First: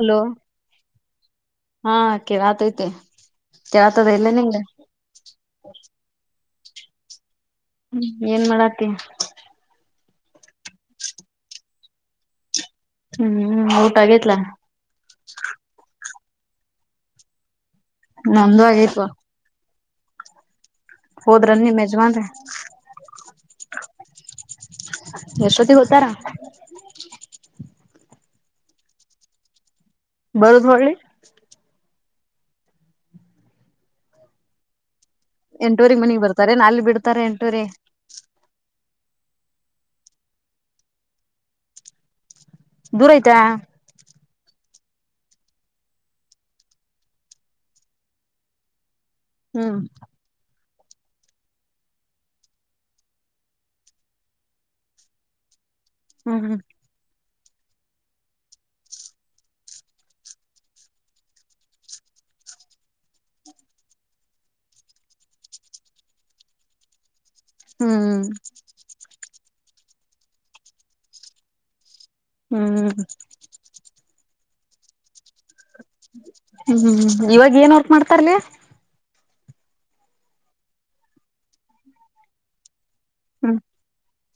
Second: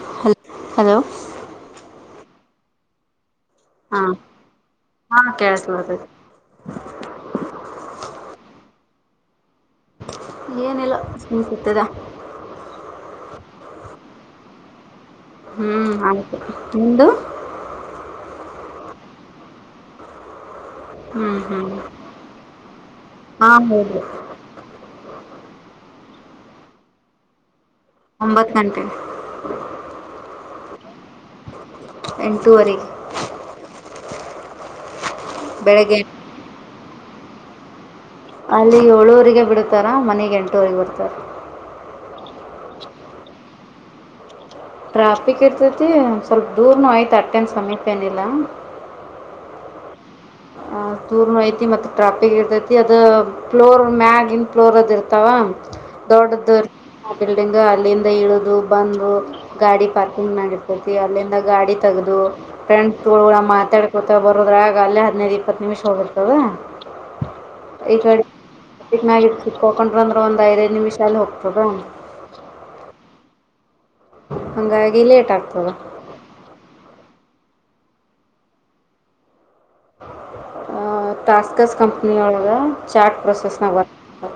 Hello ಹಲ್ hello ಹಾಕೆ ರತೈತೆ ಹಾ ಹಾ ಕಳ್ಲ ಹ್ಮ್ ಏನ್ ಮಾಡಾತ್ತ ಏನೆಲ್ಲ ಸಮಿಸದ ಹ್ಮ್್ಮ್ ಊಟಗತ್ಲ ಮುಂದು ನಂದು ಆಗೈತವಾ ಹ್ಮ್ ಹ್ಮ್ ನಿಮ್ ಯಜಮಾನ್ರ ಹಾ ಹೌದು ಎಷ್ಟಪತಿ ಗೊತ್ತಾರ ಒಂಬತ್ ಗಂಟೆ ಬರುದು್ ಹೊಳ್ಳಿ ಎಂಟುವರಿ ಎಂಟುವರೆ ಮನಗ್ ಬರ್ತಾರೆ ನಲ್ಲಿ ಬಿಡ್ತಾರೆ ಎಂಟವರೆ ಅಲ್ಲಿ ಏಳೂುವರಿಗೆ ಬಿಡ್ತಾರಾ ಮನೆಗೆ ಎಂಟೂುವರಿಗೆ ಬಿಡ್ತಾರೆ ದೂರ ಆಯ್ತಾ ಟ್ರಾಫಿಕ್ ಇರ್ತತಿ ಸ್ವಲ್ಪ ದೂರ್ನ ಆಯ್ತು ಅಟ್ಟೆನ್ ಸಮೀಪ ಏನಿಲ್ಲ ಹ್ಮ್ ಆ ತೂರ್ನ ಐತಿ ಮತ್ತೆ ಟ್ರಾಫಿಿಗೆ ಇರ್ತೈತಿ ಅದು ಫ್ಲೋರ್ ಮ್ಯಾಗಿನ್ ಫ್ಲೋರ್ ಅದು ಇರ್ತಾವ ಹ್ಮ್ ದೊಡ್ಡದು ಹ್ಮ್ ಫಲ್ಡಿಂಗ್ ಅಲ್ಲಿಂದ ಇಳುದು ಬಂದು ಗಾಡಿ ಪಾರ್ಕಿಂಗ್ ನ ಇರ್ತತಿ ಅಲ್ಲಿಂದ ಗಾಡಿ ತಗದು ಫ್ರೆಂಡ್ ಮಾತಾಡ್ಕೊತ ಬರೋದ್ರ ಆಗ ಅಲ್ಲ ಹದಿನೈದು ದ ಇ ನಿಮಿಷ ಹಿರ್ತದೆೊಂಡ ಹ್ಮ್ ಇಂದ್ರ ಒಂದ್ ಐದೈದು ನಿಮಿಷ ಅಲ್ಲಿ ಹೋಗ್ತದಾ ಹ್ಮ್ ಹಾಗಂಗಾಗಿ ಲೇಟ್ ಆಗ್ತದೆ ಹ್ಮ್ ಇವಾಗ ಏನ್ ವರ್ಕ್ ಮಾಡ್ತಾರ್ಲಿ ಟಾಸ್ಕಸ್ ಕಂಪನಿಯಳಗ ಚಾ್ಟ್ ಹ್ಮ್ ಪ್ರೊಸೆಸ್ನಾಗ ಬರ್ ಹ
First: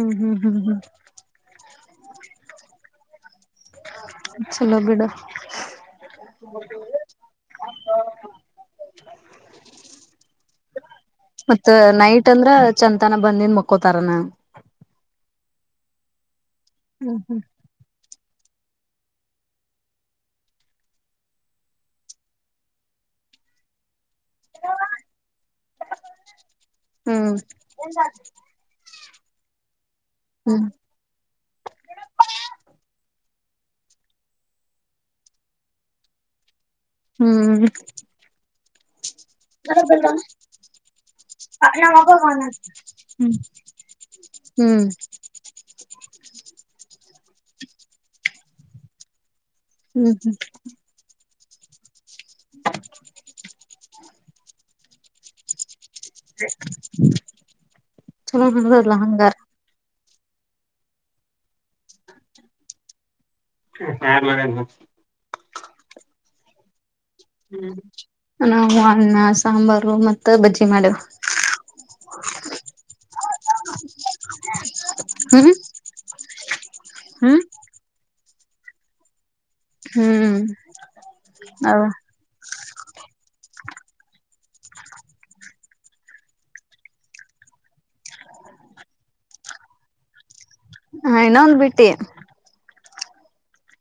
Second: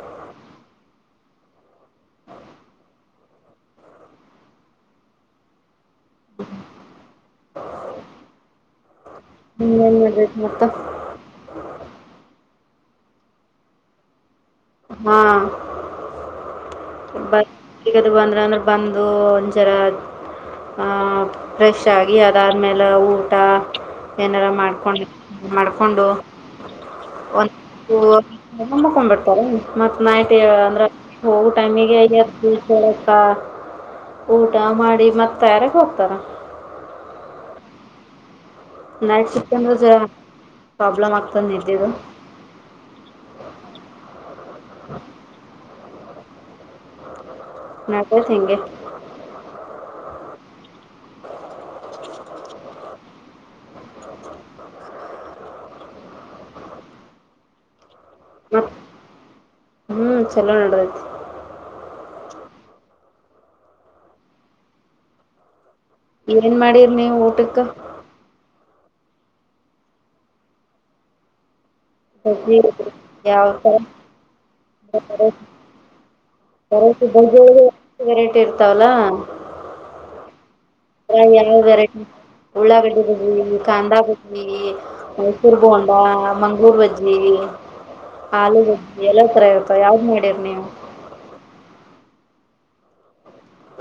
ಹ್ಮ್ ಹ್ಮ್ ಹ್ಮ್ ಹ್ಮ್ ಚಲೋ ಬಿಡ [unintelligible] ಹ್ಮ ಏನ್ ಮದ್ತಿ ಮತ್ತ ಮತ್ತ್ ನೈಟ್ ಅಂದ್ರ ಚಂತಾನ ಬಂದನ್ ಮುಕ್ಕೋತಾರನ ಹ್ಮ ಹ್ಮ್ ಬ ಈಗದು ಬಂದ್ರೆ ಅಂದ್ರೆ ಬಂದು ಒಂದ ಜರ ಆ ಫ್ರೆಶ್ ಆಗಿ ಅದಾದ್ಮೇಲೆ ಊಟ ಏನಾರ ಮಾಡ್ಕೊಂಡು ಮಾಡ್ಕೊಂಡು ಹ್ಮ್ ಂಬಕೊಂಡ್ಬಿಡ್ತಾರೆ ಮತ್ ನಾಯ ಹ್ಮ್ ಅಂದ್ರ ಹೋಗ ಟೈಮಿಗೆ ಎದ್ದಿ ಚಳಕ ಊಟ ಮಾಡಿ ಮತ್ತಯಾರಗ್ ಹೋಗ್ತಾರ ಹ್ಮ್ ನಟ್ ಸಿಂದ್ರರ ಅಬ್ಮ ಹ್ಮ್ [unintelligible] ನಟತ್ ಹೆಂಗೆ ಹ್ಮ್ ಹ್ಮ್ [unintelligible] ಚಲೋ ಮತ್ ನದಲ್ಲ ಅ ಹಕಾರಾರ ಹ್ಮ್ ಚಲೋ ನಡದತಿ ಹಾ ಮ ಏನ್ ಮಾಡಿರ್ನಿ ನಾವು ಹಣ್ಣ ಸಾಂಬಾರು ಮತ್ತ ಬಜ್ಜಿ ಮಾಡೇವ ಯಾವ ವೆರೈಟಿ ಬಜ ಹ್ಮ್ ವೆರೈಟಿ ಇರ್ತಾವಲ್ಲಾ ಹ್ಮ್ ಹಾ ಯಾವ ಅ ವರಟ ಉಳ್ಳಾಗಡ್ಡಿ ಬಜ್ವಿ ಕಾಂದಾ ಬಜ್ಜವಿ ಮೈಸೂರು ಗೋಂಡಾ ಮಂಗಗಳೂರು ಬಜ್ಜಿ ಹಾಾಲಡ್ ಎಲ್ಲ ತರ ಇತ ಯಾವ್ದ್ ಮಾಡಿರ್ ನೀವು ಹ ಇನ್ನೊಂದು್ ಬಿಟ್ಟಿ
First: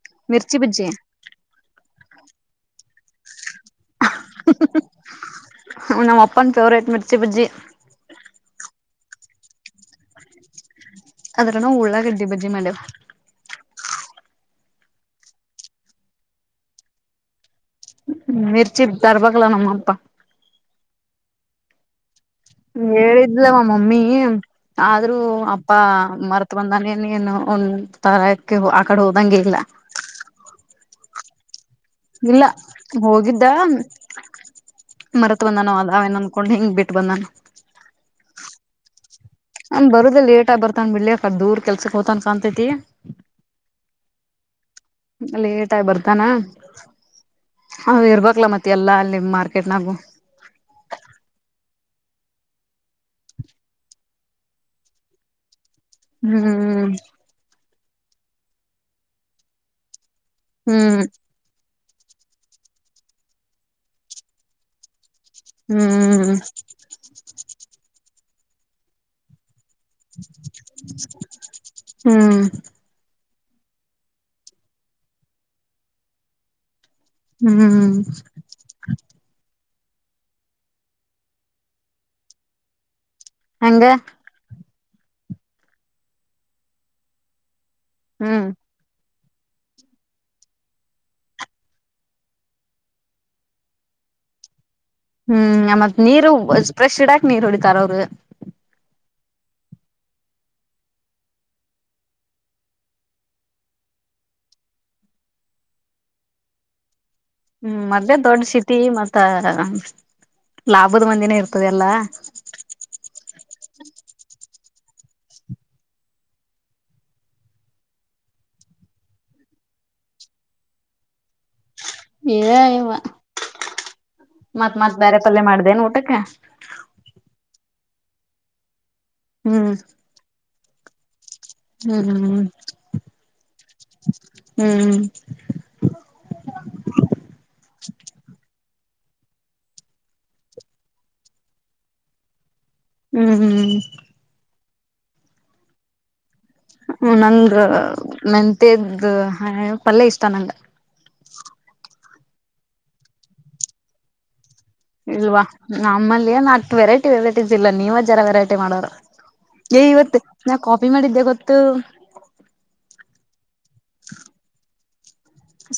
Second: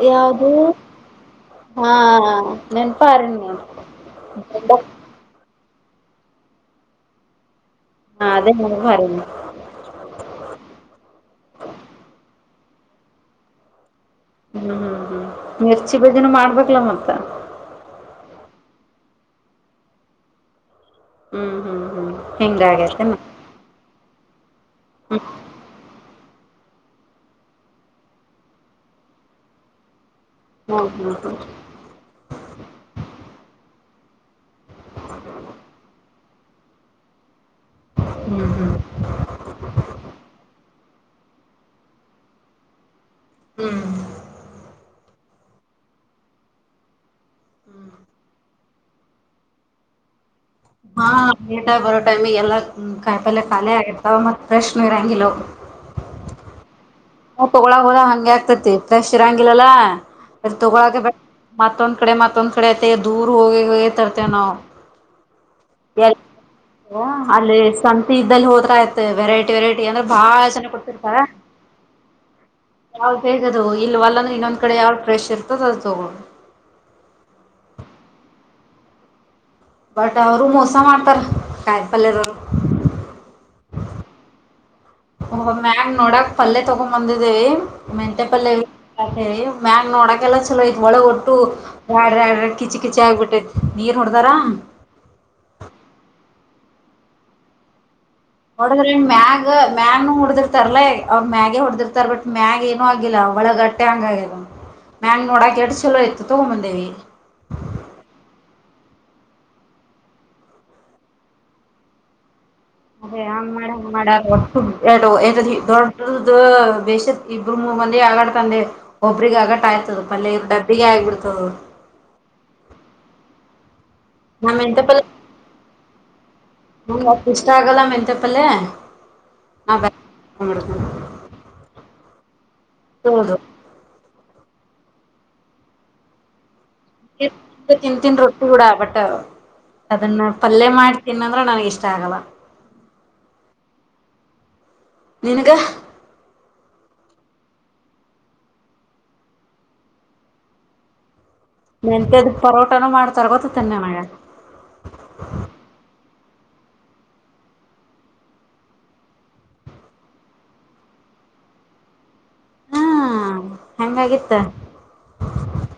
ಯಾವ್ದ ಮಿರ್ಚಿ ಬಜ್ಜಿ ಹಾ ನೆನ್ಪಾರಣೆ [unintelligible] ನಮ್ಮ್ ಅಪ್ಪನ್ ಫೇವ್ರೇಟ್ ಮಿರ್ಚಿ ಬಜ್ಜಿ ಅದ ನ್ೆ ಅದ್ರ ನಾವು ಉಳ್ಳಾಗಡ್ಡಿ ಬಜ್ಜಿ ಮಾಡೇವು ಹ್ಮ್ ಹ್ಮ್ ಹ್ಮ್ ಮಿರ್ಚಿ ಬಜನ ಮಾಡ್ಬೇಕಕ್ಲ ಮತ್ತ ಹ್ಮ್ ಮರ್ಚಿ ತರಬೇಕಕಲ್ಲ ನಮ್ಮ ಅಪ್ಪ ಹ್ಮ್ ಹ್ಮ್ ಹ್ಮ್ ಹಿಂಗಾಗೈತೆನ ಹೇಳಿದ್ಲ್ಲವ ಮಮ್ಮಿ ಆದ್ರೂ ಹ್ಮ್ ಅಪ್ಪ ಮರ್ ಬಂದಾನ ನ್ ಏನು ಒನ್ ತರಕ್ಕೆ ಆ ಕಡೆ ಹೋದಂಗೆ ಇಲ್ಲ ಹ್ಮ್ ಹ್ಮ್ ಇಲ್ಲ ಹೋಗಿದ್ದ ಮರತ್ ಬಂದನ ಅೇನೊಂದ ಕೊಂಡ್ ಹಿಂಗ ಬಿಟ್ಟ ಬಂದಾನ ಹ್ಮ್ ಹ್ಮ್ ಹ ಬರುದ ಲೇಟ್ ಆಗ ಬರ್ತಾನ ಬಿಳಿ ಅ ದೂರ್ ಕೆಲ್ಸಕ್ ಹೋತಾನನ್ ಕಾಣಂತೈತಿ ಹ್ಮ್ ಲೇಟ್ ಆಗಿ ಬರ್ತಾನ ಹ ಇರ್ಬಕ್ಲ ಮತ್ತೆ ಎಲ್ಲಾ ಅಲ್ಲಿ ಮಾರ್ಕೆಟ್ನಾಗು ಹಾ ಏಟ ಬರೋ ಟೈಮಿಗೆ ಎಲ್ಲ ಕಾಯಿ ಪಲ್ೆ ಖಾಲಿ ಆಗತ್ತತ ಮತ್ ಫ್ರೆಶ್ ನೀ ಇರಂಗಿಲ್ಲವ ಹ್ಮ್ ಹೌದಾ ಹಂಗೆ ಆಗ್ತತಿ ಫ್ರೆಶ್ ಇರಂಗಿಲ್ಲಲ್ಲಾ ಅ ಹ್ಮ್ ತಗೊಳಕ ಮತ್ತೊ ಕಡೆ ಮತ್ತೊಂದ ಕಡೆ ಐತೆ ದೂರ್ ಹೋಗಿ ಹೋಗ ತರ್ತೇವೆ ನಾವು ಹ್ಮ್ ಅಲ್ಲಿ ಸಂತ ಇದ್ದಲ್ಲಿ ಹೋದ್ರ ಆತ ವೆರೈಟಿ ವೆರೈಟಿ ಅಂದ್ರೆ ಬಾಳ ಚನ ಕೊಡ್ತಿರ್ತಾರ ಹ್ಮ್ ಯ ಹೇಗದು ಇಲ್ವಲ್ಲ ಅಂದ್ರೆ ಇನ್ನೊಂದ ಕಡೆ ಯಾವ ಫ್ರೆಶ್ ಇರ್ತದ ಅದು ತಗೋು ಹ್ಮ್ ಬಟ್ ಅವರು ಮೋಸ ಮಾಡ್ತಾರ ಕಾಯ ಪಲ್ಯರು ಹಂಗ ಹ ಮ್ಯಾಗ್ ನೋಡಕ್ ಪಲ್ಲೆ ತಗೊಂಡ್ ಬಂದಿದ್ದೇವಿ ಮೆಂತೆೆ ಹ್ಮ್ ಪಲ್ೆ ಮ ಮ್ಯಾಗ್ ನೋಡಕೆಲ್ಲ ಚಲೋ ಐತ್ ಒಳ ಒಟ್ಟು್ಯಾಡಡ ಕಿಚಿ ಕಿಚ ಆಗಿಬಿಟ್ಟೈತ್ ನೀರ್ ನೋಡ್ತಾರ ಹ್ಮ್ ಮತ್ ನೀರು ಫ್ರೆಶ್ ಇಡಾಕ್ ನೀರ್ ಹೊಡಿತಾರ ಅವರು ಹೊಡದ್ರ ಮ್ಯಾಗ್ ಮ್ಯಾಗ್ನು ಹೊಡ್ದಿರ್ತಾರಲ್ಲೇ ಅವ್ರ ಮ್ಯಾಗೆ ಹೊಡ್ದಿರ್ತಾರ ಬಟ್ ಮ್ಯಾಗ್ ಏನು ಆಗಿಲ್ಲ ಅವ ಒಳಗಟ್ಟೆ ಹಂಗ ಆಗದ ಮ್ಯಾಲ್ ನೋಡಾಕ ಎಡ ಚಲೋ ಇತ್ತು ತಗೊಂಬಂದೇವಿ ತಿ ಮತ್ತ ಲಾಭದ ಮಂದಿನ ಇರ್ತದೆಲ್ಲಾ ಅದೇ ಹಂಗ ಮಾಡ್ಯಾರ ಹಂಗ ಮಾಡ್ಯಾರ ಒಟ್ಟುದು ಎ ದೊಡ್ಡದು ಬೇಶನ ಇಬ್ಬರು ಮೂರಮಂದಿ ಆಗಾತಂದೆ ಒಬ್ಬರಿಗೆ ಆಗಾಟ ಆತ ತದ ಪಲ್ಯ ಇವರ ಡಬ್ಬಿಗೆ ಆಗ್ ಬಿಡ್ತದ ಎ ಯವ್ವಾ ಟಕ್ ನಾ ಟಕ್ ಮತ್ತ್ ಮೆಂತೆ ಮತ್ತ್ ಪಲ್ಯ ಬೇರೆ ಪಲ್ಲೆ ಮಾಡಿದೆನ ಊಟಕ್ಕ ನಂಗ್ ಅಷ್ಟ್ ಇಷ್ಟ ಆಗಲ್ಲ ಮೆಂತೆ ಪಲ್ಲೆ ಹು ಮಾಡ ಪಾ ಹು ಹು ಹು ಟಕ್ ಹು ಕಿತ ತಿಂತೀನಿ ರೊಟ್ಟಿ ಬಿಡ ಬಟ್ಟವ್ ಅದನ್ನ ಪಲ್ಯ ಮಾಡಿ ತಿನ್ನ ಅಂದ್ರ ನನಗ ಇಷ್ಟ ಆಗಲ್ಲ ಹು ಹು ನಿನಗೆ ಹು ನಂಗ ಹೇಯ್ ಮೆಂತ್ಯದು ಪಲ್ಯ ಇಷ್ಟ ನಂಗ ಮೆಂತ್ಯದ ಪರೋಟಾನು ಮಾಡ್ತಾರ ಗೊತ್ತ ಐತೇನ್ ನಿನಗ ಇಲ್ವಾ ನಮ್ಮಲ್ಲಿ ಎನ ಅಷ್ಟ ವೆರೈಟಿ ವೆರೈಟೀಸ್ ಇಲ್ಲ ನೀವ ಜರ ವೆರೈಟಿ ಮಾಡೋರು ಏ ಇವತ್ತು ನಾ ಕಾಫಿ ಮಾಡಿದ್ದೆ ಗೊತ್ತು ಹಾ ಹಂಗಾಗಿತ್ತ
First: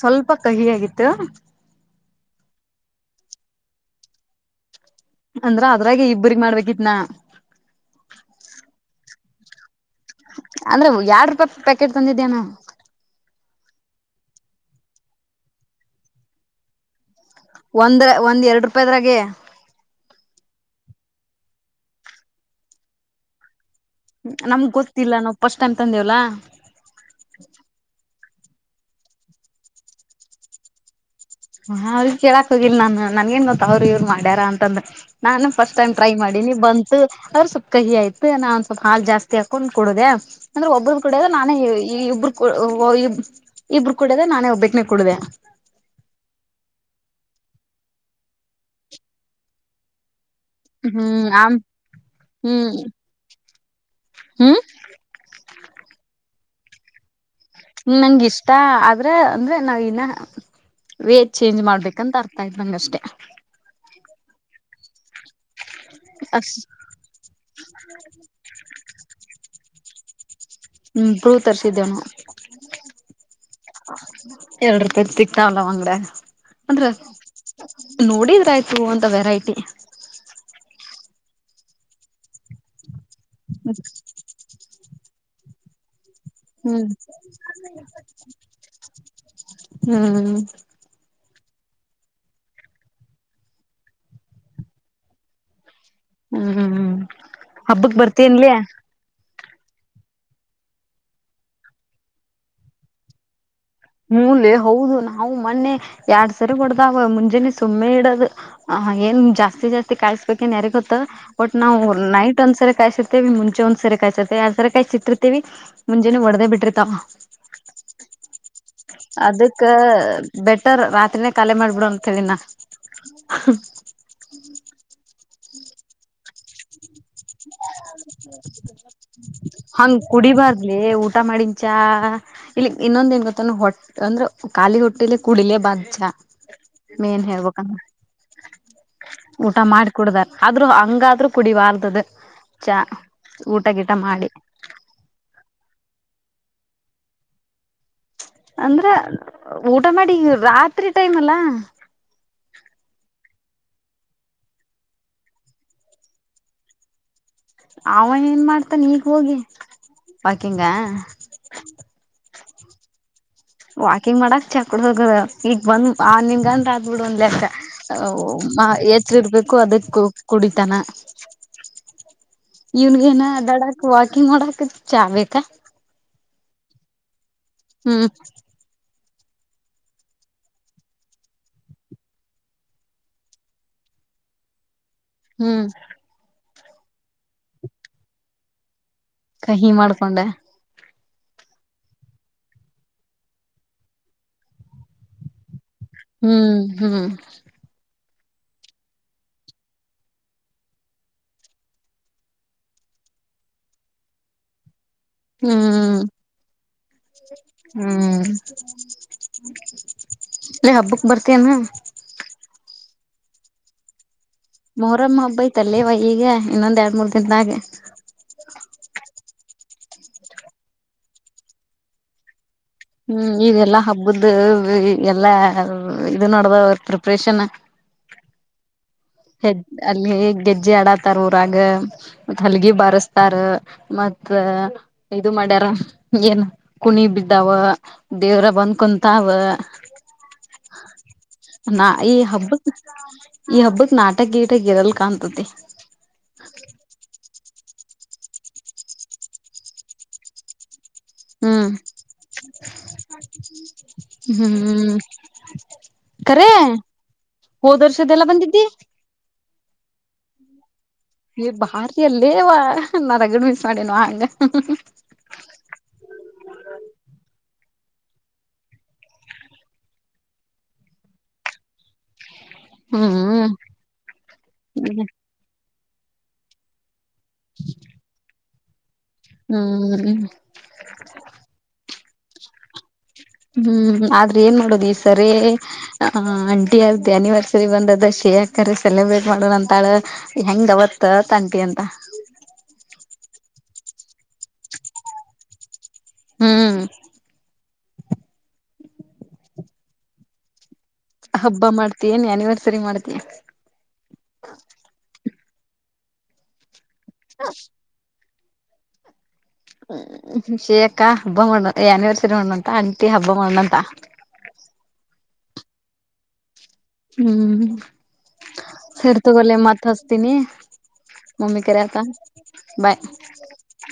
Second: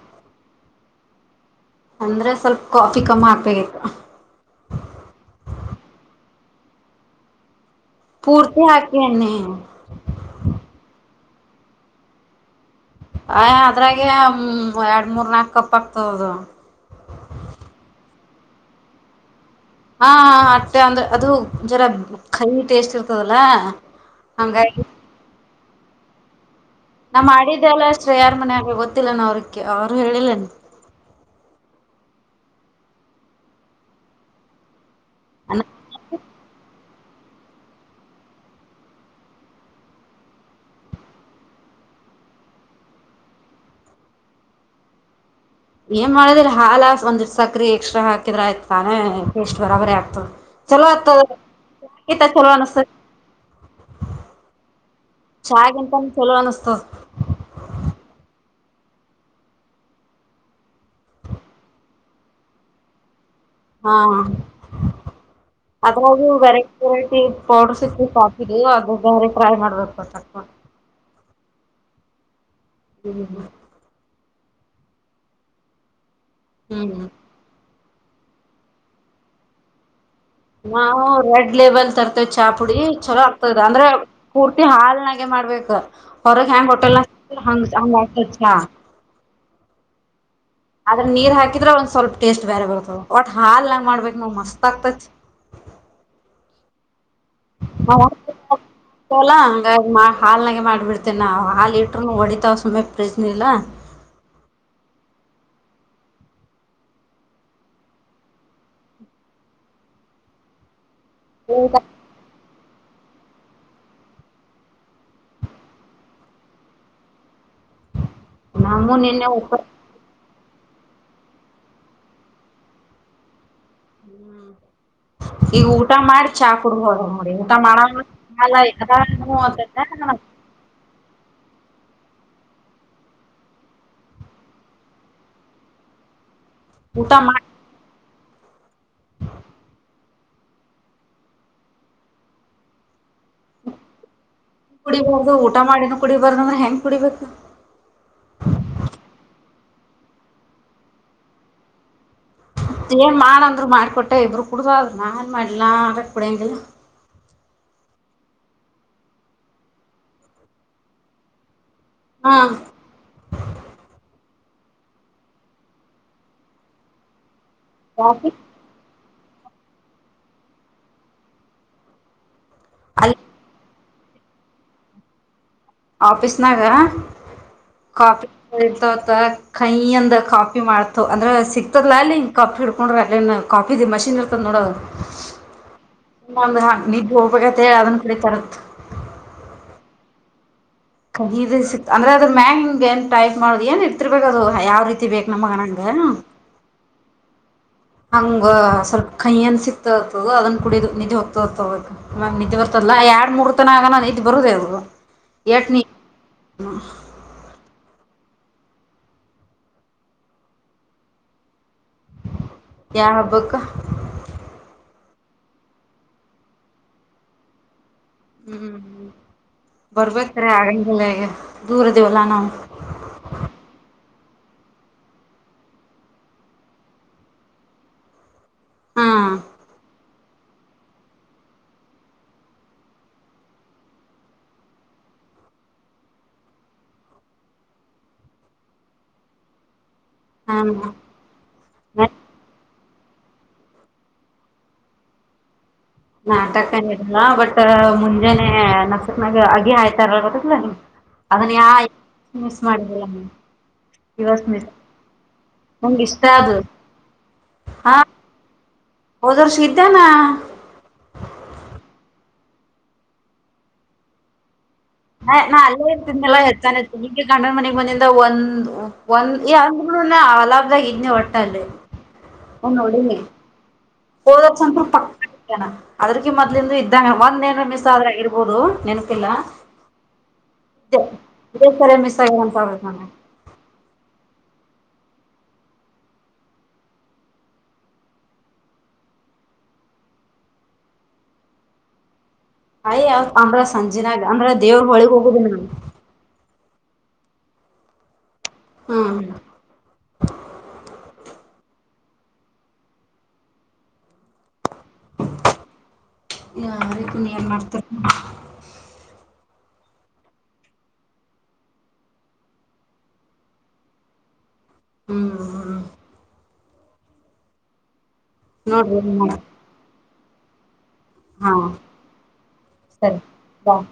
ಸ್ವಲ್ಪ ಕಹಿಯಾಗಿತ್ತು ಅಂದ್ರ ಸ್ವಲ್ಪ ಕಾಫಿ ಕಮ್ಮ ಹಾಕ್ಬೇಕಿತ್ತು ಅಂದ್ರ ಅದ್ರಾಗೆ ಇಬ್ಬರಗ್ ಮಾಡ್ಬೇಕಿತ್ನಾ ಪೂರ್ತಿ ಹಾಕೆನಿ ಅಂದ್ರೆ ಯಾಡ್ರ ರೂಪಾಯಿ ಪ್ಯಾಕೆಟ್ ತಂದಿದ್ಯಾ ನಾ ಅಯ ಅದ್ರಾಗೆ ಹು ಎರಡ್ ಮೂರ್ ನಾಕ್ ಕಪ್ಪ ಆಗ್ತದ ಒಂದ್ರ ಒಂದ್ ಎರಡು ರೂಪಾಯದ್ರಾಗೆ ಹಾ ಹಾ ಹತ್ತ್ಯಾದು ಅದು ಜರಾ ಕಹಿ ಟೇಸ್ಟ್ ಇರ್ತದಲ್ಲ ಪ್ಚ್ ನಮಗ ಹಂಗಾಗಿ ಗೊತ್ತಿಲ್ಲ ನಾವು ಫಸ್ಟ್ ಟೈಮ್ ತಂದೇವಲ್ಲಾ ನಾ ಮಾಡಿದ್ದೆಲ್ಲ ಶ್ರೇಯಾರ ಮನ್ಯಾಗೆ ಗೊತ್ತಿಲ್ಲನ ಅವ್ರಕ್ಕೆ ಅವರಿಕ್ಕೆ ಹೇಳಿಲ್ಲನ ಹಾ ಅವ್ರಿಗೆ ಕೇಳಾಕ್ ಹೋಗಿಲ್ಲ ನಾನ್ ನನ್ಗೇನ್ ಗೊತ್ತ ಅವ್ರ ಇವ್ರು ಮಾಡ್ಯಾರಾ ಅಂತಂದ ನಾನು ಫಸ್ಟ್ ಟೈಮ್ ಟ್ರೈ ಮಾಡಿ ಬ ತ ಆದ್ರು ಸ್ವಲ್ಪ್ ಕಹಿ ಐತ ನಾ ಒಂದ್ ಸ್ವಲ್ಪ ಹಾಲ್ ಜಾಸ್ತಿ ಹಾಕೊಂಡ್ ಕುಡುದೆ ಅಂದ್ರೆ ಒಬ್ಬೊರದ ಕುಡಿಯದ ನಾನೇ ಈ ಇಬ್ರ ಓ ಇಬ್ರು ಇಬರು ಕುಡದೆ ನಾನೇ ಒಬ್ಬಕ್ನೆ ಕುಡದಾ ಏನ್ ಮಾಡದ್ರ ಹಾಲ ಒಂದಿಸ ಸಕ್ರೆ ಎಕ್ಸ್ಟ್ರಾ ಹಾಕಿದ್ರ ಆಯ್ತ ತಾನೇ ಟೇಸ್ಟ್ ಬರಬರಿ ಆಗ್ತದ ಚಲೋ ಆತದ ಹ್ಮ್ ಆಮ್ ಇತಾಗ ಚೊಲೋ ಹ್ಮ್ ಅನಿಸ್ತದ ಹ್ಮ್ ಚಾ ಗಿಂತನು ಚಲೋ ಅನಿಸ್ತದ ಟಕ್ ನಂಗ ಇಷ್ಟ ಆದ್ರೆ ಅಂದ್ರೆ ನಾ ಇನ್ನ ವೇಟ್ ಚೇಂಜ್ ಮಾಡ್ಬೇಕಂತ ಅರ್ಥಆಯತ ನಂಗಷ್ಟೇ ಆ ಡ್ಡ್ ಅದ್ರಾಗೂ ಅಷ್ಟ ವೆರೈಟಿ ವೆರೈಟಿ ಪೌಡರ್ ಸಿಕ್ ಸಾಕಿದ ಅದು ಅವರು ಟ್ರೈ ಮಾಡ್ಬೇಕು ಸ್ವಲ್ಪ ಹು ಕುಳ್ಳು ತರ್ಸಿದ್ದೇನು ಎಲ್ಲಿಗೆ ಎರಡು ರೂಪಾಯದ್ದ ಸಿಕ್ತಾವಲ್ಲ ಅಂಗಡ್ಯಾಗ ಅಂದ್ರೆ ಹ್ಮ್ ನೋಡಿದ್ರ ಆಯ್ತು ಅಂತ ವೆರೈಟಿ ನಾವು ರೆಡ್ ಲೆಬಲ್ ತರ್ತೇವ ಚಾ ಪುಡಿ ಚಲೋ ಆಗ್ತದೆ ಅಂದ್ರೆ ಪೂರ್ತಿ ಹಾಲನ್ನಾಗ ಮಾಡ್ಬೇಕ ಹ್ಹ ಹೊರ ಹ್ಯಾಂಗ ಹ್ಮ್ ಹೋಟೆಲ್ ಕುಡಿತೀರಿ ಹಂಗ್ ಹಂಗ ಅಕ್ಕೆತಿ ಚಾ ಹ್ಮ್ ಆದ್ರ ನೀರ್ ಹಾಕಿದ್ರೆ ಒಂದ್ ಸ್ವಲ್ಪ ಟೇಸ್ಟ್ ಬೇರೆ ಬರ್ತದ ಒಟ್ ಹಾಲ್ ನ್ಯಾಗ ಮಾಡ್ಬಬೇಕ್ ನೋಡ ಮಸ್ತ್ ಆಗ್ತತಿ ಹು ಹು ಹು ಹಬ್ಬಕ್ ಬರ್ತೀಯೆಂಲ್ಲೆ ಹಂಗ ಹಾಲ್ ನಾಗೆ ಮಾಡ್ಬಿಡ್ತೇನೆ ನಾವು ಹಾಲ್ ಇಟ್ಟರು ಹೊಡಿತಾವ ಸುಮ್ಮನೆ ಪ್ರೀಜನ ಇಲ್ಲ ಹುನ್ಲೆ ಹೌದು ನಾವು ಮೊನ್ನೆ ಎರಡ್ ಸರಿ ಕೊಡ್ದಾವ ಮುಂಜಾನೆ ಸುಮ್ಮನೆ ಇಡದು ಹ ಏನ್ ಜಾಸ್ತಿ ಜಾಸ್ತಿ ಕಾಯಸ್ಬೇಕೇನ್ ಯಾರಾರಿಗ ಗೊತ್ತ ಬಟ್ ನಾವು ನೈಟ್ ಒಂದ್ಸರಿ ಕಾಯಿಸ್ತೀರ್ತೀವಿ ಮುಂಚೆ ಒಂದ್ ಸರಿ ಕಾಯಸತಿವಿ ಎರಡ್ ಸರಿ ಕಾಯಿಸಿ ಇರ್ತತಿವಿ ಮುಂಜೆನೆ ಒಡದೇ ಬಿಟ್ಟಿರ್ತಾವ ನಮ್ಮು ನಿನ್ನೆ ಉಪ ಅದಕ್ಕೆ ಬೆಟರ್ ರಾತ್ರಿನೇ ಖಾಲಿ ಮಾಡ್ಬಿಡು ಅಂತ ಹೇಳಿನ ಹ್ಮ್ ಈಗ ಊಟ ಮಾಡಿ ಚಾ ಕುಡ ಹೋ ಹಂಗ್ ಕುಡಿಬಾರ್ಲಿ ಊಟ ಮಾಡದ್ ಚಾ ಇಲ್ಲಿ ಇನ್ನೊಂದ ಏನ್ ಗೊತ್ತ ಹೊಟ್ಟೆ ಅಂದ್ರೆ ಖಾಲಿ ಹೊಟ್ಟೆಲಿ ಕುಡಿಲೆಬಾದ್ ಚಾ ಊಟ ಮೇಲೆ ಮಾಡಿ ಊಟ ಮಾಡಕುಡ್ಡೆ ಆದ್ರರು ಹಂಗಾದ್ರರು ಕುಡಿಬಾರ್ದ್ದ ಚಾ ಮಾಡಿ ಕುಡಿಬಾರದು ಊಟ ಮಾಡಿನ ಕುಡಿಬಾರ್ದಂದ್ರೆ ಹೆಂಗ ಕುಡಿಬೇಕು ಅಂದ್ರ ಊಟ ಮಾಡಿ ರಾತ್ರಿ ಟೈಮ್ ಅಲ್ಲ ಏನ್ ಮಾಡಂದ್ರು ಮಾಡ್ಕೊಟ್ಟೆ ಇಬ್ರು ಕುಡುದರು ನಾನ್ ಮಾಡಿಲ್ಲಾ ಕುಡಂಗಿಲ್ಲ ಅವನ್ ಏನ್ ಮಾಡ್ತಾನ ಈಗ ಹೋಗಿ ವಾಕಿಂಗ್ ಅ ಹಾ ವಾಕಿಂಗ್ ಮಾಡಕ್ ಚಾ ಕುಡ್ದ ಹೋಗೋದು ಈಗ ಬಂದ್ ಮಾರ್ನಿಂಗ್ ಅಂದ್ ರಾತ್ ಬಿಡು ಒಂದ್ ಎಚ್ಚರಇರ್ಬೇಕು ಅದಕ್ ಕುಡಿತನ ಅಲ್ಲಿ ಇವನಿಗೇನು ಅಡಾಡಕ್ ವಾಕಿಂಗ್ ಮಾಡಕ್ ಚಾ ಬೇಕ ಆಫೀಸ್ ನಾಗ ಹ್ಮ್ ಕಾಫಿ ಇರ್ತಾವ ಕೈ ಅಂದ ಕಾಪಿ ಮಾಡ್ತು ಅಂದ್ರೆ ಸಿಕ್ತದಲಾ ಅಲ್ಲಿ ಕಾಫಿ ಹಿಡ್ಕೊಂಡ್ರ ಅಲ್ಲಿ ಕಾಫಿದು ಮಷೀನ್ ನೋಡದ ಹ್ಮ್ ಒಂದ ನಿದ್ದು ಹೋಗ್ಬೇಕತ್ತ ಹೇಳಿ ಅದನ್ ಕಡಿತಾರೆ ಕಹಿ ಮಾಡ್ಕೊಂಡೆ ಕಾಹಿದೆ ಸಿಕ್ತ್ ಅಂದ್ರೆ ಅದ್ರ ಮ್ಯಾಂಗ ಹಿಂಗ ನ್ ಟೈಪ್ ಮಾಡೋದು ಏನ್ ಇರ್ತಿರ್ಬೇಕಕ್ ಅದು ಯಾವ ರೀತಿ ಬೇಕ್ ನಮ್ಗ ಅಂಗ ಹ್ಮ್ ಹ್ಮ್ ಹಂಗ ಸ್ವಲ್ಪ ಕೈಯ್ಯನ್ ಸಿಕ್ತತದ ಅದನ್ ಕುಡಿದು ನಿದ್ದಿ ಹೋಗ್ತತ ಮ ನಿದ್ದಿ ಬರ್ತಲ್ಲ ಎರಡು ಮೂರರ್ತನ ಆಗಣ ನಿದ್ದೆ ಬರುದ ಅವರು ಹ್ಮ್ ಹ್ಮ್ ಲೆ ಹಬ್ಬಕ್ ಬರ್ತೇಹೇನಾ ಯಾವ ಹಬ್ಬಕ್ಕ ಮೊರಮ್ಮ ಹಬ್ಬ ಐತಲ್ಲೇವ ಈಗ ಇನ್ನೊಂದ್ ಎರಡ್ ಮೂರ್ ದಿನದಾಗೆ ಬರ್ಬೇಕರೀ ಆಗೆಲ್ಲಗೆ ದೂರ ಇದೇವಲ್ಲಾ ನಾವು ಹ್ಮ್ ಈಗಲ್ಲಾ ಹಬ್ಬ್ದ ಎಲ್ಲಾ ಇದು ನೆಡೆದವ ಪ್ರಿಪ್ರೇಷನ್ ಹಾ ಹೆ ಅಲ್ಲಿ ಹೇಗೆ ಗೆಜ್ಜೆ ಆಡತಾರ ಊರಾಗ ಹಲಗಿ ಬಾರಸ್ತಾರ ಮತ್ತ ಇದು ಮಾಡ್ಯಾರ ಏನ್ ಕುಣಿ ಬಿದ್ದಾವ ದೇವ್ರ ಬಂದ್ ಕುಂತಾವ ಹಾ ನಾ ಈ ಹಬ್ಬದ ಈ ಹಬ್ಬಕ್ ನಾಟಕ ಗೀಟಕ್ ಇರಲ್ ಕಾಣಂತತಿ ನಾಟಕ ಇರಲ್ಲ ಬಟ್ ಮುಂದ ನಸಕ್ನಾಗ ಅಗಿ ಆಯ್ತಾರ ಗೊತ್ತನಿ ಅದನ್ ಯ ಹ್ಮ್ ಇವಸ್ ಮಿಸ್ ಹ್ಮ್ ನಂಗೆ ಇಷ್ಟ ಕರೆ ಅದು ಹೋದರ್ಷದೆ ಎಲ್ಲ ಬಂದಿದ್ದಿ ಹೋದವರ್ಷ ಇದ್ದಾನ ಹೇ ಬರಿಲೆ ಅವ ನಾನೀಗ್ ಮಿಸ್ ಮಾಡೇನ್ವಾ ಹಂಗ ಹ ನಾ ಅಲ್ಲೇ ಇರ್ತಿದಲ್ಲ ಹತ್ತು ಹನ್ನೆರಡು ದಿನಕೆ ಗಂಡನ ಮನಿಗೆ ಬಂದಿದ್ರೆ ಒಂದ್ ಹೇ ಅಂದುನು ಅಲಾಭ್ದಾಗ ಇದ್ನ ಹೊಟ್ಟಲ್ಲಿ ಹ್ಮ ಓದ ಸ್ಂತಪ ಪಕ್ಕಾನ ಅದ್ರಕ ಮೊದ್ಲಿಂದು ಇದ್ದಂಗ ಒಂದ ಏನ್ ಮಿಸ್ ಆದ್ರ ಇರ್ಬೋದು. ನೆನಪಿಲ್ಲ ಹ್ಮ ಇದೇ ಇದೇ ಸರಿ ಮಿಸ್ ಆಗ್ಯದ ಅಂತ ಆಗ್ಬೇಕ್ ನಂಗ ಹ್ಮ್ ಆದ್ರೆ ಏನ್ ಮಾಡೋದು ಈ. ಸರಿ ಆ ಅಂಟಿ ಅ್ದ ಅನಿವರ್ಸರಿ ಬಂದದ ಶೇಕರೆ ಸೆಲೆಬ್ರೇಟ್ ಮಾಡೋಣ ಅಂತಾಳ. ಹೆಂಗ್ದವತ್ ತಂಟಿ ಅಂತ. ಅಯ ಅಂದ್ರ ಸಂಜೆನಾಗ ಅಂದ್ರ ದೇವ್ರ ಹೊಳಿಗ್ ಹೋಗುದಿ ನಾ. ಹ್ಮ್. ಹ್ಮ್. ಹಬ್ಬ ಮಾಡ್ತ ಏನ್ ಅನಿವರ್ಸರಿ ಮಾಡ್ತ. ಯದ ಪು ನೀ ಏನ್ ಮಾಡ್ತಾರ. ಹ್ಮ್ ಶೇ ಅಕ್ಕ ಹಬ್ಬ ಮಾಡಣ್ಣ ಆನಿವರ್ಸರಿ ಮಣ್ಣಂತ ಅಂಟಿ ಹಬ್ಬ ಮಣ್ಣಂತ. [unintelligible] ಹ್ಮ್ ಹ್ಮ. ಹ್ಮ್ ಸೇರ್ ನೋಡ್ರಿ ತಗೊಳ್ಳೆ ಮತ್ ಹಸ್ತೀನಿ. ಹಾ ಮಮ್ಮಿ ಕ್ಯರ್ತ ಬಾಯ್. ಸರಿ ಬಾಯ್